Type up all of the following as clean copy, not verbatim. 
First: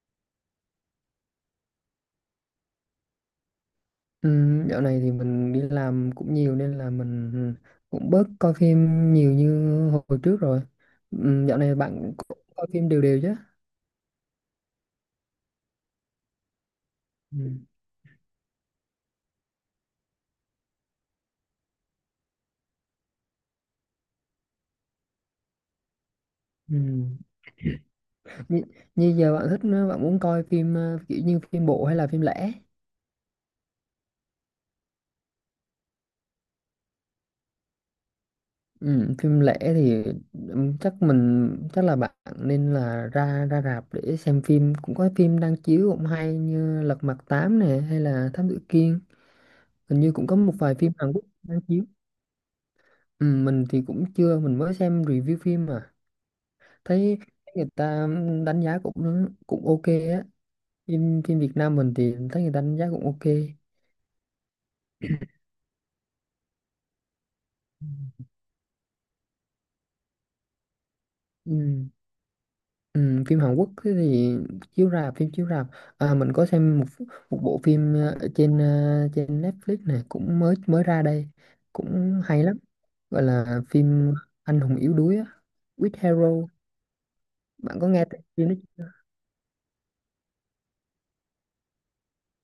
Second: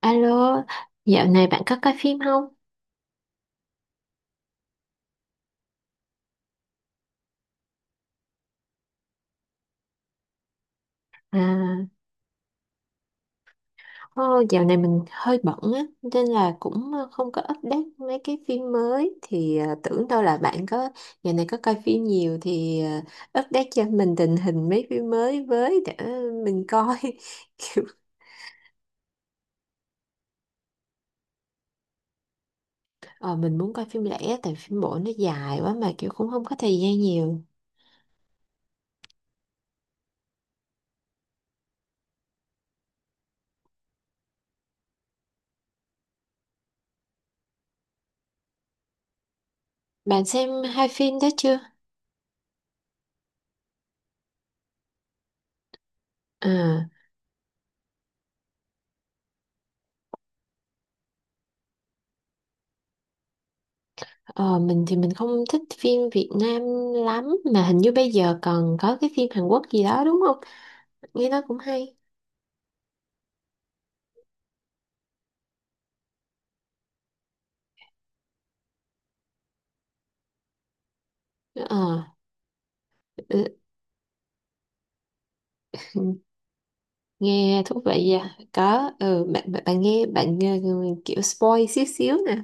Alo, dạo này bạn có coi phim không? Ừ, dạo này thì mình đi làm cũng nhiều nên là mình cũng bớt coi phim nhiều như hồi trước rồi. Ừ, dạo này À, bạn cũng coi phim đều đều chứ? Dạo này mình hơi bận á, nên là cũng không Ừ. có update mấy cái phim mới. Thì tưởng đâu là bạn có dạo này có coi phim nhiều thì update cho mình tình hình mấy phim mới với để mình Ừ. coi. Kiểu, Như, như giờ bạn thích bạn muốn coi phim kiểu như phim bộ hay là phim lẻ? ờ, mình muốn coi phim lẻ tại phim bộ nó dài quá mà kiểu cũng không có thời gian nhiều. Ừ, phim lẻ thì chắc mình, chắc là bạn nên là ra ra rạp để xem phim, cũng có phim đang chiếu cũng hay như Lật Mặt 8 này hay là Thám Tử Kiên, hình như Bạn cũng có xem một vài hai phim Hàn phim Quốc đó chưa? đang chiếu. Ừ, mình thì cũng chưa, mình mới xem review phim mà À. thấy người ta đánh giá cũng cũng ok á, phim phim Việt Nam mình thì thấy người ta đánh giá cũng ok. Ờ, mình thì mình không thích phim Việt Nam lắm, mà hình như bây giờ còn có cái phim Hàn Quốc gì đó đúng không? Nghe nói cũng Ừ. hay. Ừ, phim Hàn Quốc thì chiếu rạp, phim chiếu rạp, à, mình có xem một một bộ phim trên Netflix này, cũng mới mới ra đây, Ờ, cũng hay lắm, gọi ừ, là phim Anh hùng yếu đuối á, With Hero. Nghe Bạn thú có nghe vị tên à. phim đó Có chưa? ừ, bạn bạn bạn nghe kiểu spoil xíu xíu nè.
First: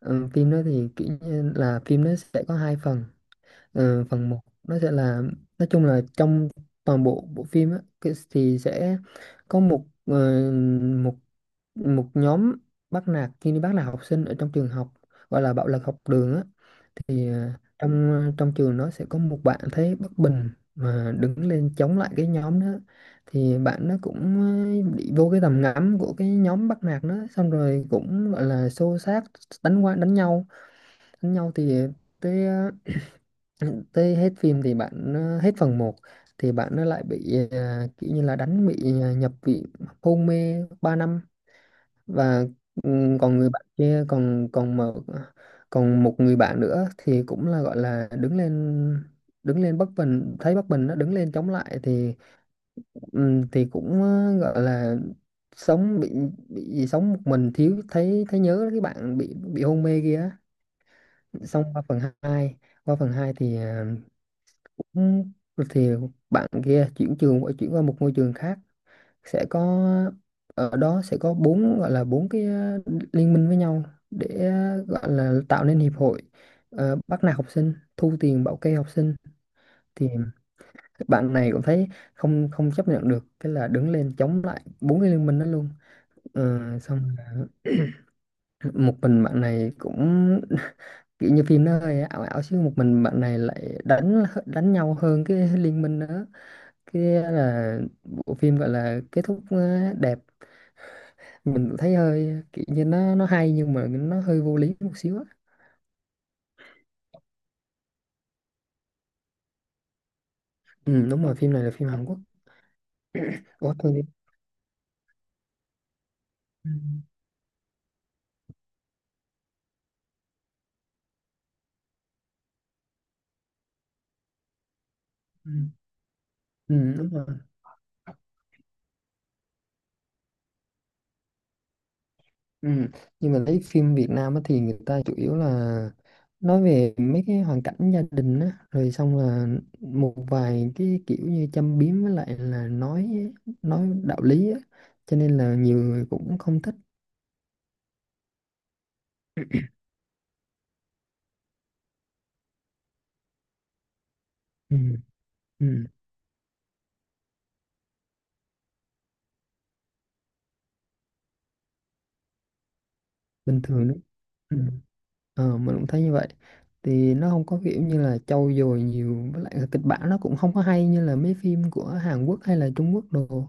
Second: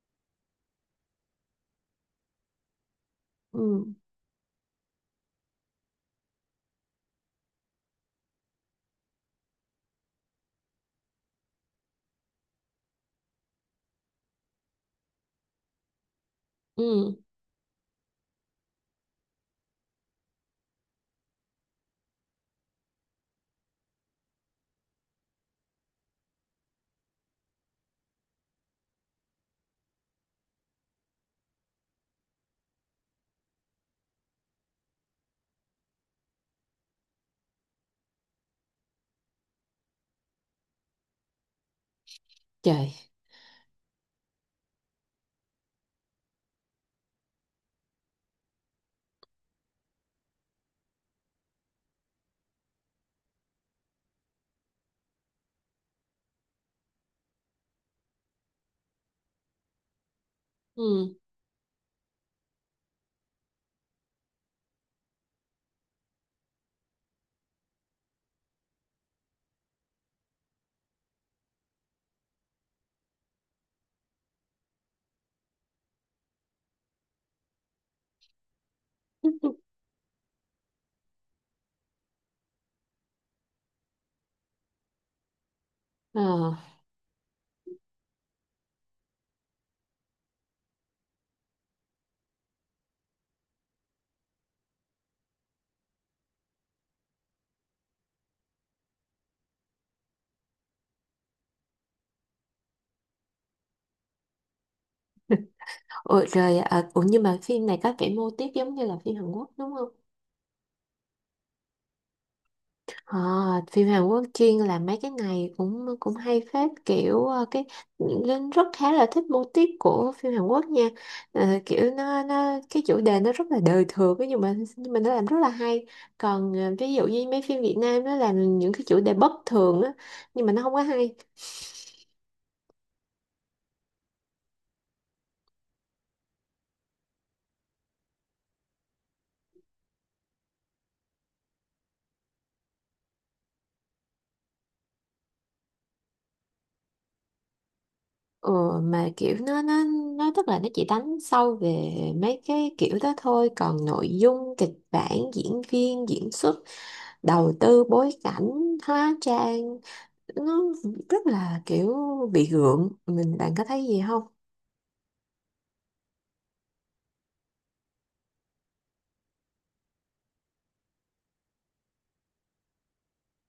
Ừ, phim đó thì kiểu như là phim nó sẽ có hai phần. Ừ, Ừ, phần một nó sẽ là, nói chung là trong toàn bộ bộ phim á, thì sẽ có một ờ, một một nhóm bắt nạt, khi đi bắt nạt học sinh ở trong trường học, gọi là bạo lực học đường á. ừ, Thì trong trường nó sẽ có một bạn thấy bất bình mà đứng lên chống lại cái nhóm đó, thì bạn nó cũng bị vô cái tầm ngắm của cái nhóm bắt nạt đó, xong rồi cũng gọi là xô xát, đánh qua đánh nhau. Đánh nhau thì tới tới hết phim thì bạn hết phần một, thì bạn nó lại bị kiểu như là đánh, bị nhập viện, hôn mê 3 năm. Và ừ, trời. còn người bạn kia còn còn mà còn một người bạn nữa thì cũng là gọi là đứng lên, đứng lên bất bình, thấy bất bình nó đứng lên chống lại, thì ừ, thì cũng gọi là sống bị sống một mình, thiếu, thấy thấy nhớ cái bạn bị hôn mê kia. Ừ. Xong qua phần 2, thì cũng thì bạn kia chuyển qua một ngôi trường khác, sẽ có, ở đó sẽ có bốn, gọi là bốn cái liên minh với nhau để gọi là tạo nên hiệp hội, bắt nạt học sinh, thu tiền bảo kê học sinh. Thì bạn này cũng thấy không không chấp nhận được, cái là đứng lên chống lại bốn cái liên minh đó luôn. Ờ, Ờ, xong là một mình bạn này cũng kiểu như phim nó hơi ảo ảo, chứ một mình bạn này lại đánh đánh nhau hơn cái liên minh nữa, cái là bộ phim gọi là kết thúc đẹp. Mình cũng thấy hơi kiểu như nó hay, nhưng mà nó hơi vô lý một xíu á. ủa, rồi à, ủa nhưng mà phim này có vẻ mô típ giống như là phim Hàn Quốc đúng không? Ừ, đúng rồi, phim này là phim Hàn Quốc. Ờ, Ủa, phim thôi đi. Hàn Quốc chuyên làm mấy cái này cũng cũng hay phết Ừ, kiểu cái Linh rất khá là thích mô típ của phim Hàn Quốc nha. Ờ, kiểu nó cái chủ đề nó rất là đời thường ấy, nhưng mà nó làm rất là ừ, hay. Còn ví ừ, dụ đúng như rồi. mấy phim Việt Nam nó làm những cái chủ đề bất thường á, nhưng mà nó không có hay. Ừ. Nhưng mà lấy phim Việt Nam á thì người ta chủ yếu là nói về mấy cái hoàn cảnh gia đình á, rồi xong là một vài cái kiểu như châm biếm với lại là nói đạo lý á, cho nên là nhiều người cũng không thích. Ừ, mà kiểu nó tức là nó chỉ đánh sâu về mấy cái kiểu đó thôi, còn nội dung, kịch Ừ. bản, diễn Ừ. viên, diễn xuất, đầu tư bối cảnh, hóa trang nó rất là kiểu bị gượng, mình bạn Bình có thấy thường đó. gì không? Ừ. Ờ, mình cũng thấy như vậy, thì nó không có kiểu như là trau dồi nhiều, với lại là kịch bản nó cũng không có hay như là mấy phim của Hàn Quốc hay là Trung Quốc đồ.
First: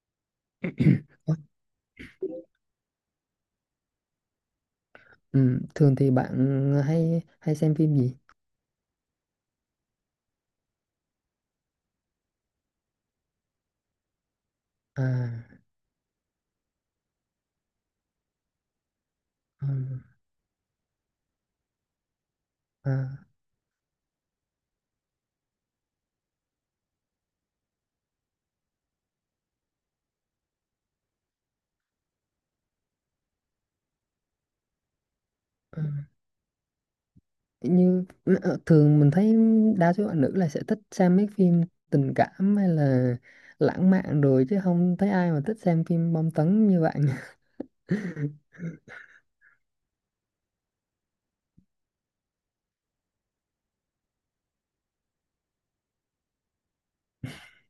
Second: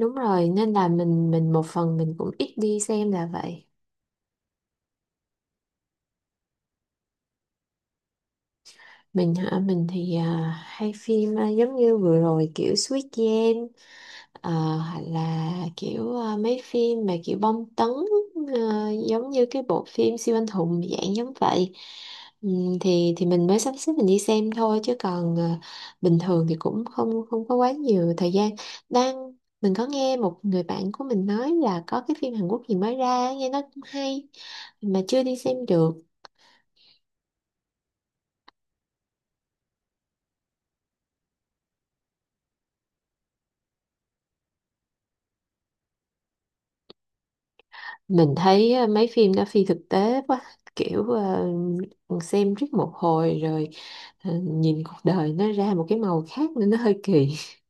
Đúng rồi, nên là mình Ủa, mình một phần mình cũng ít đi xem là vậy. ừ. Thường thì bạn hay hay xem phim gì? Mình hả, mình thì à, hay phim à, giống như vừa rồi kiểu Squid Game. Ờ, hoặc là À. kiểu mấy phim mà kiểu bom tấn, giống như cái Ờ, bộ phim siêu anh hùng dạng giống vậy. À, Thì mình mới sắp xếp mình đi xem thôi, chứ còn bình thường thì cũng không không có quá nhiều thời gian đang mình có nghe một người bạn của mình nói là có cái phim Hàn Quốc gì mới ra nghe nó cũng hay mà chưa đi xem ờ. được. Như thường mình thấy đa số bạn nữ là sẽ thích xem mấy phim tình cảm hay là lãng mạn rồi, chứ không thấy ai mà thích xem phim bom tấn như bạn. Mình thấy mấy phim đó phi thực tế quá, kiểu xem riết một hồi rồi, Ờ, nhìn cuộc đời nó ra một cái màu khác nên nó hơi kỳ.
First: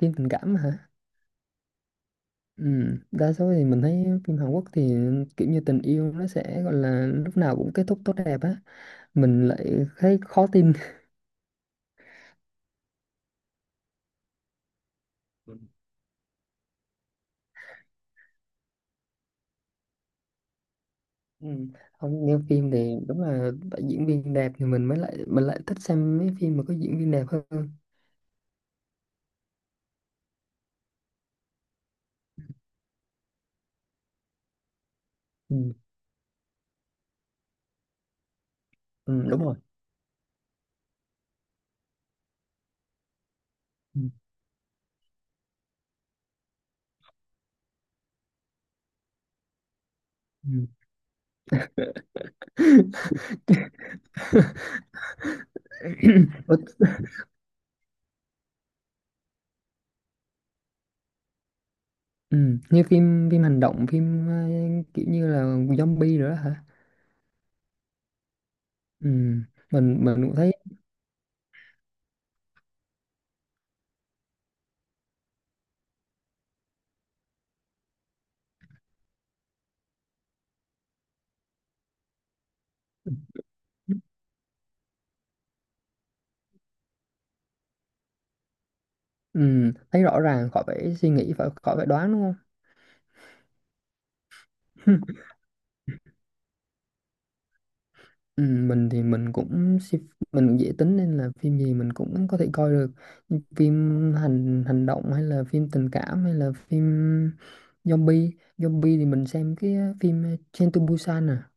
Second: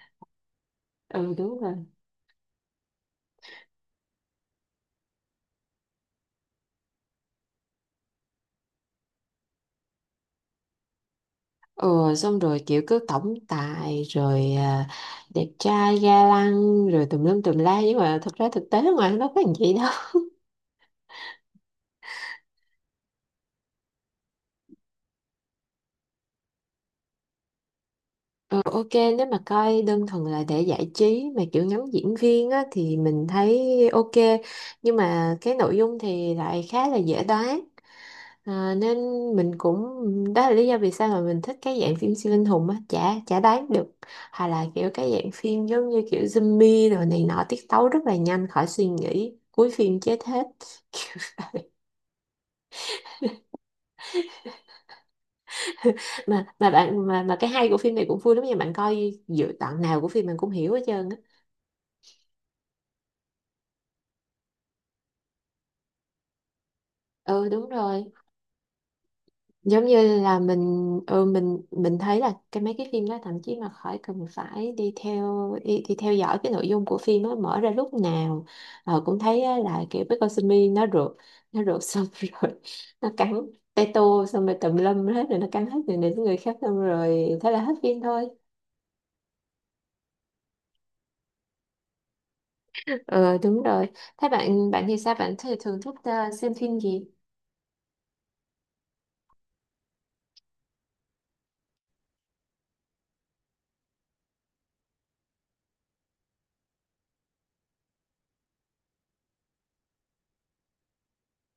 Phim tình cảm hả? Ừ đúng rồi. Ừ. Đa số thì mình thấy phim Hàn Quốc thì kiểu như tình yêu nó sẽ gọi là lúc nào cũng kết thúc tốt đẹp á, mình lại thấy khó tin. Ừ, xong rồi kiểu cứ tổng tài rồi à, đẹp trai ga lăng rồi tùm lum tùm la nhưng mà thật ra thực tế ngoài nó có làm gì đâu. Ừ. Không, như phim thì đúng là phải diễn viên đẹp thì mình lại thích xem mấy phim mà có diễn viên đẹp hơn. Ờ, ok, nếu mà coi đơn thuần là để giải trí mà kiểu ngắm diễn viên á, thì mình thấy ok, nhưng mà cái Ừ. nội dung thì lại khá là dễ đoán. Ờ, nên Ừ, đúng mình rồi. cũng đó là lý do vì sao mà mình thích cái dạng phim siêu anh hùng á, chả chả đoán được. Ừ. Hoặc là kiểu cái dạng phim giống như kiểu zombie rồi này nọ tiết tấu rất là nhanh khỏi suy nghĩ cuối phim chết hết. Ừ. Kiểu vậy. mà Ủa, mà bạn mà cái hay của phim này cũng vui lắm nha, bạn coi dự đoạn nào của phim mình cũng hiểu hết trơn á. ừ, như phim phim hành động, phim kiểu như là zombie rồi đó hả? Ừ đúng rồi, Ừ, giống mình như cũng là thấy, mình ừ, mình thấy là cái mấy cái phim đó thậm chí mà khỏi cần phải đi theo đi theo dõi cái nội dung của phim nó mở ra lúc nào ờ, cũng thấy á, là kiểu cái con simi nó rượt, nó rượt xong rồi nó cắn tay tô xong rồi tùm lum hết rồi nó cắn hết người này đến người khác xong rồi thế là hết phim thôi. ừ, thấy rõ ràng, khỏi phải suy nghĩ, khỏi phải đoán đúng không? Ờ đúng rồi, thế bạn bạn thì sao, bạn thì thường thích xem phim gì? Ừ, mình thì mình cũng dễ tính, nên là phim gì mình cũng có thể coi được. Nhưng phim hành hành động hay là phim tình cảm hay là phim zombie, zombie thì mình xem cái phim Train to Busan à.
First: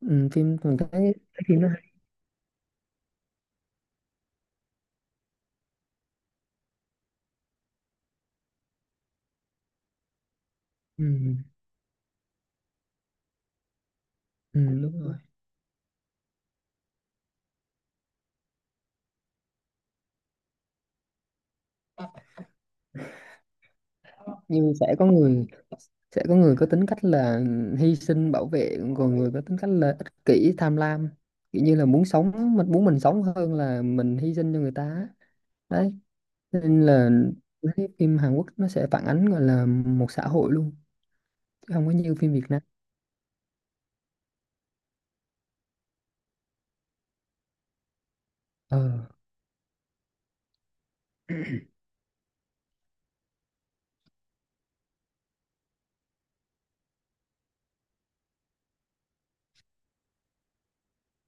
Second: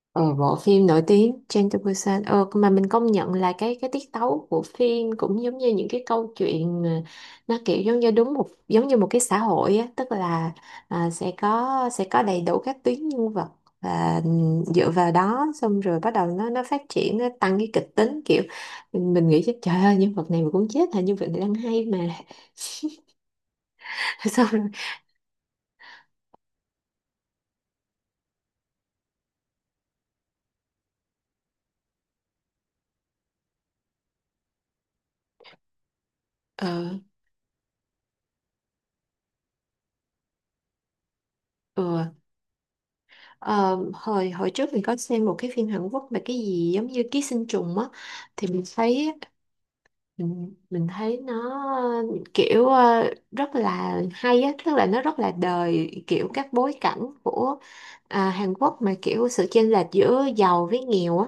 Ừ, Ờ, bộ phim mình phim nổi tiếng thấy phim đó Train to hay. Busan, ờ, mà mình công nhận là cái tiết tấu của phim cũng giống như những cái câu chuyện mà nó kiểu giống như đúng một giống như một cái xã hội á, tức là à, sẽ Ừ, có sẽ có đầy đủ các tuyến nhân vật và ừ, dựa đúng vào rồi, đó xong rồi bắt đầu nó phát triển nó tăng cái kịch tính kiểu mình nghĩ chứ trời ơi nhân vật này mà cũng chết hả, nhân vật này đang hay mà. Xong rồi như sẽ có người có tính cách là hy sinh bảo vệ, còn người có tính cách là ích kỷ tham lam, kiểu như là muốn sống mình muốn mình sống hơn là mình hy sinh cho người ta á. Đấy, ờ nên là cái phim Hàn Quốc nó sẽ phản ánh, gọi là một xã hội luôn, chứ không có ừ. như phim Việt Nam. Ờ, hồi hồi trước mình có xem một cái phim Hàn Quốc mà cái gì giống như ký sinh trùng á, thì Ờ. Mình thấy nó kiểu rất là hay á, tức là nó rất là đời kiểu các bối cảnh của à, Hàn Quốc mà kiểu sự chênh lệch giữa giàu với nghèo á,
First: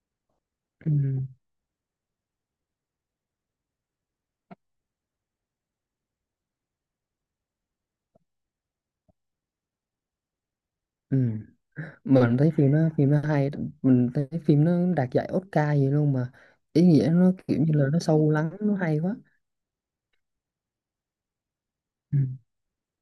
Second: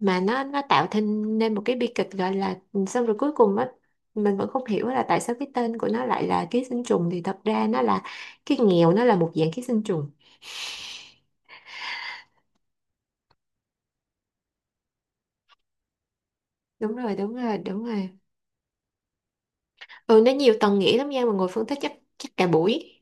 mà nó tạo Ừ. thành nên một cái bi kịch gọi là xong rồi cuối cùng á mình vẫn không hiểu là tại sao cái tên của nó lại là ký sinh trùng, thì thật ra nó là cái nghèo nó là một dạng ký sinh trùng. Ừ. Mình thấy phim nó hay, mình thấy phim nó đạt giải Oscar gì luôn mà. Ý đúng nghĩa rồi nó đúng rồi kiểu như đúng là nó rồi, sâu lắng, nó hay quá. ừ nó nhiều tầng nghĩa lắm nha mà ngồi phân tích chắc Ừ. chắc cả buổi.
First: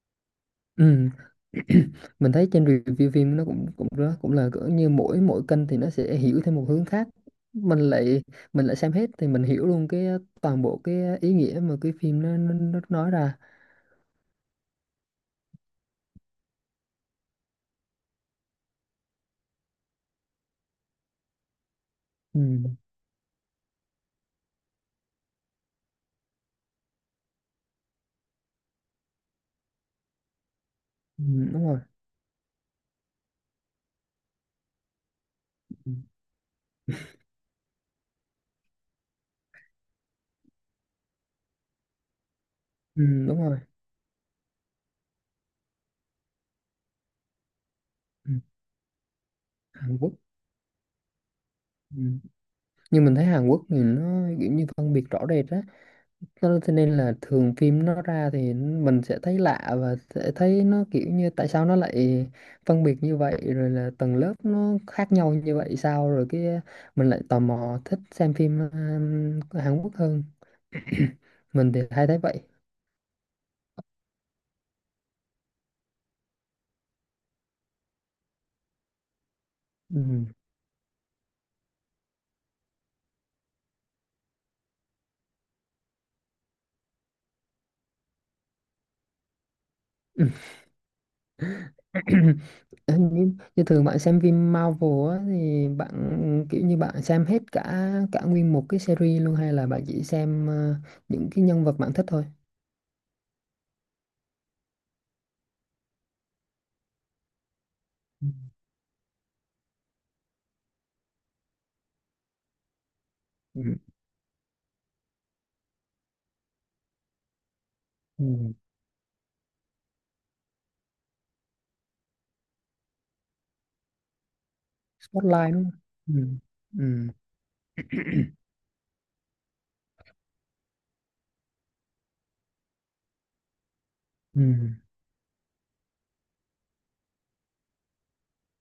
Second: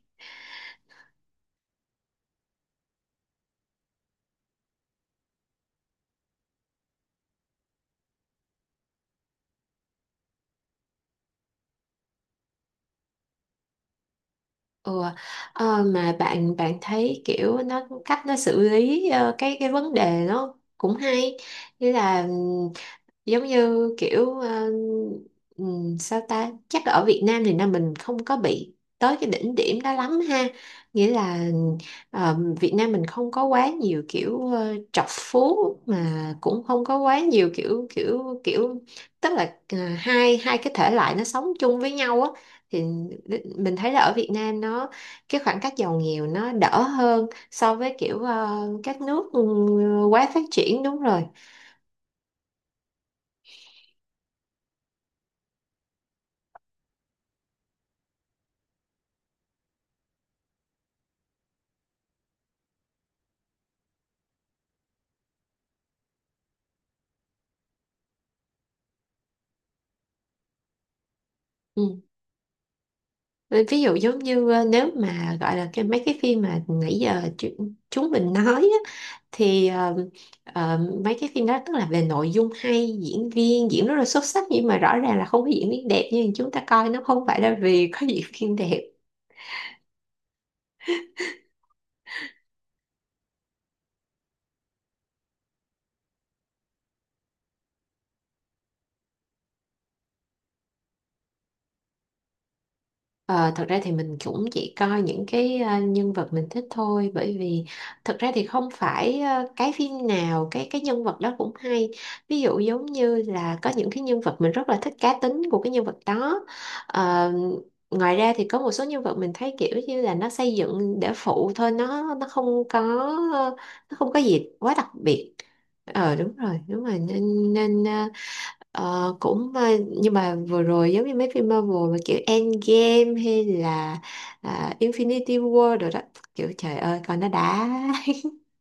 Ừ. Mình thấy trên review phim nó cũng cũng đó, cũng là cỡ như mỗi mỗi kênh thì nó sẽ hiểu theo một hướng khác. mình lại mình lại xem hết thì mình hiểu luôn cái toàn bộ cái ý nghĩa mà cái phim nó nói ra. Ừ. Ờ, mà bạn bạn thấy kiểu nó cách nó xử lý cái vấn đề nó cũng hay như là Ừ, giống như kiểu sao ta chắc ở Việt Nam thì là mình không có bị tới cái đỉnh điểm đó lắm ha, nghĩa ừ, là đúng rồi. Việt Nam mình không có quá nhiều kiểu trọc phú Ừ, mà cũng không có quá nhiều kiểu kiểu kiểu tức là hai hai cái thể loại nó sống chung với nhau á, thì ừ, đúng rồi. mình thấy là ở Việt Nam nó cái khoảng cách giàu nghèo nó đỡ hơn so với kiểu Ừ, các nước ừ, Hàn Quốc. quá phát triển đúng rồi. Ừ. Nhưng mình thấy Hàn Quốc thì nó kiểu như phân biệt rõ rệt á. Cho nên thế nên là thường phim nó ra thì mình sẽ thấy lạ, và sẽ thấy nó kiểu như tại sao nó lại phân biệt như vậy, rồi là tầng lớp nó khác nhau như vậy sao, rồi cái mình lại tò mò thích xem phim của Hàn Quốc hơn. Mình thì Ừ. hay thấy vậy. Ví dụ giống như nếu mà gọi là cái mấy cái phim mà nãy giờ chúng mình nói á, thì Ừ. ờ, mấy cái phim đó tức là về nội dung hay diễn viên diễn rất là xuất sắc nhưng mà rõ ràng là không có diễn viên đẹp, nhưng chúng ta coi nó không phải là vì có diễn viên đẹp. Như thường bạn xem phim Marvel á, thì bạn kiểu như bạn xem hết cả cả nguyên một cái series luôn, hay là bạn chỉ xem những cái nhân vật bạn thích thôi? Ờ, thật ra thì mình cũng chỉ coi những cái nhân vật mình thích thôi, bởi vì thật ra thì không phải cái phim nào cái nhân vật đó cũng hay. Ví dụ giống như là Ừ. có những cái nhân vật mình rất là thích cá tính của cái nhân vật đó. Ờ, ngoài Ừ. ra thì có một số nhân vật mình thấy kiểu như là nó xây dựng để phụ thôi nó không có, nó không có gì quá đặc biệt. Spotlight đúng không? Ờ Ừ. đúng rồi đúng rồi, Ừ. nên nên ờ, Ờ, cũng ờ, nhưng mà vừa rồi giống như mấy phim Marvel mà kiểu Endgame hay là Ừ. à, Infinity War rồi đó kiểu trời ơi coi nó đã.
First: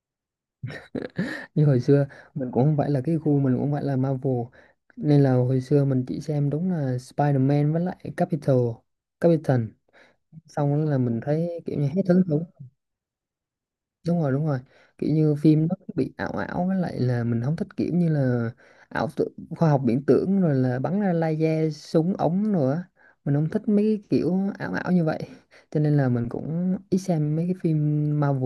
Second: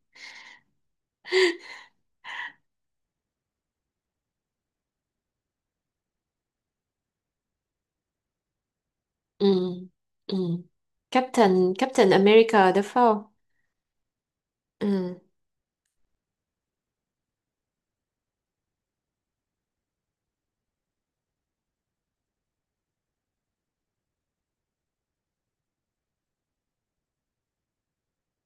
Như hồi xưa mình cũng không phải là cái gu, mình cũng không phải là Marvel, nên là hồi xưa mình chỉ xem đúng là Spider-Man với lại Ừ. Captain. Ừ. Xong đó là mình thấy Captain kiểu như hết Captain hứng thú. America đúng không? Đúng rồi, đúng rồi. Kiểu Ừ. như phim nó cứ bị ảo ảo, với lại là mình không thích kiểu như là ảo tưởng, khoa học viễn tưởng, rồi là bắn ra laser súng ống rồi á, mình không thích mấy cái kiểu ảo ảo như vậy, cho nên là mình cũng ít xem mấy cái phim Marvel.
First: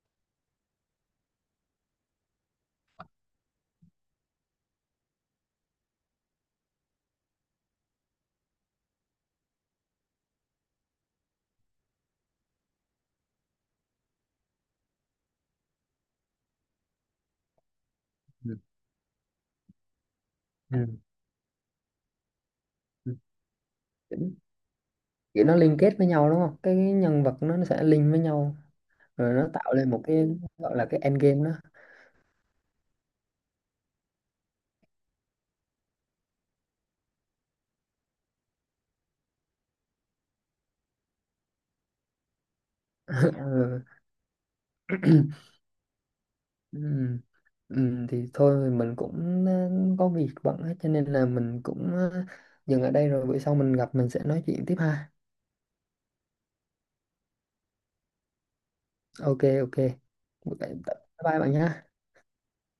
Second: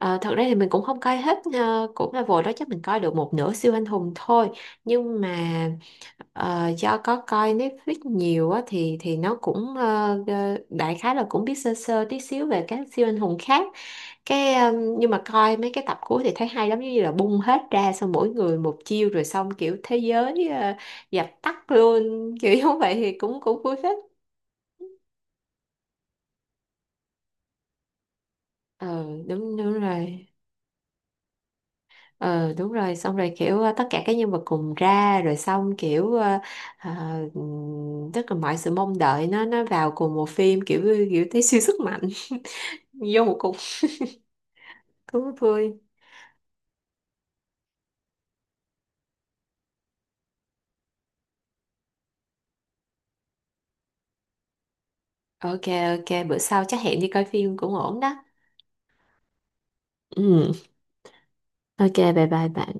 Ờ, thật ra thì mình cũng không coi hết cũng là vội đó chắc mình coi được một nửa siêu anh hùng thôi, nhưng mà do có coi Netflix nhiều á, thì nó cũng đại khái là cũng biết sơ sơ tí xíu về các siêu anh hùng khác cái ờ, nhưng mà coi mấy cái tập cuối thì thấy hay lắm giống như là bung hết ra xong mỗi Ừ. người một chiêu rồi xong kiểu thế giới dập tắt luôn. Kiểu như vậy thì Ừ. cũng cũng vui phết. Kiểu nó liên kết với nhau đúng không, cái nhân vật nó sẽ link với nhau, Ờ rồi nó đúng đúng tạo lên một rồi. cái gọi là cái endgame đó. Ừ đúng rồi xong rồi kiểu tất cả các nhân vật cùng ra rồi xong kiểu ờ, tức là mọi sự mong đợi nó vào cùng một phim kiểu kiểu thấy siêu sức mạnh vô một cục Ừ. thú vui. Ừm, thì thôi, mình cũng có việc bận hết, cho nên là mình cũng dừng ở đây, rồi bữa sau mình gặp mình sẽ nói chuyện tiếp ha. Ok, ok bữa sau chắc hẹn đi coi phim cũng ổn đó. Ok, ok, Ừ, bye bye bạn nhé. ok bye bye bạn.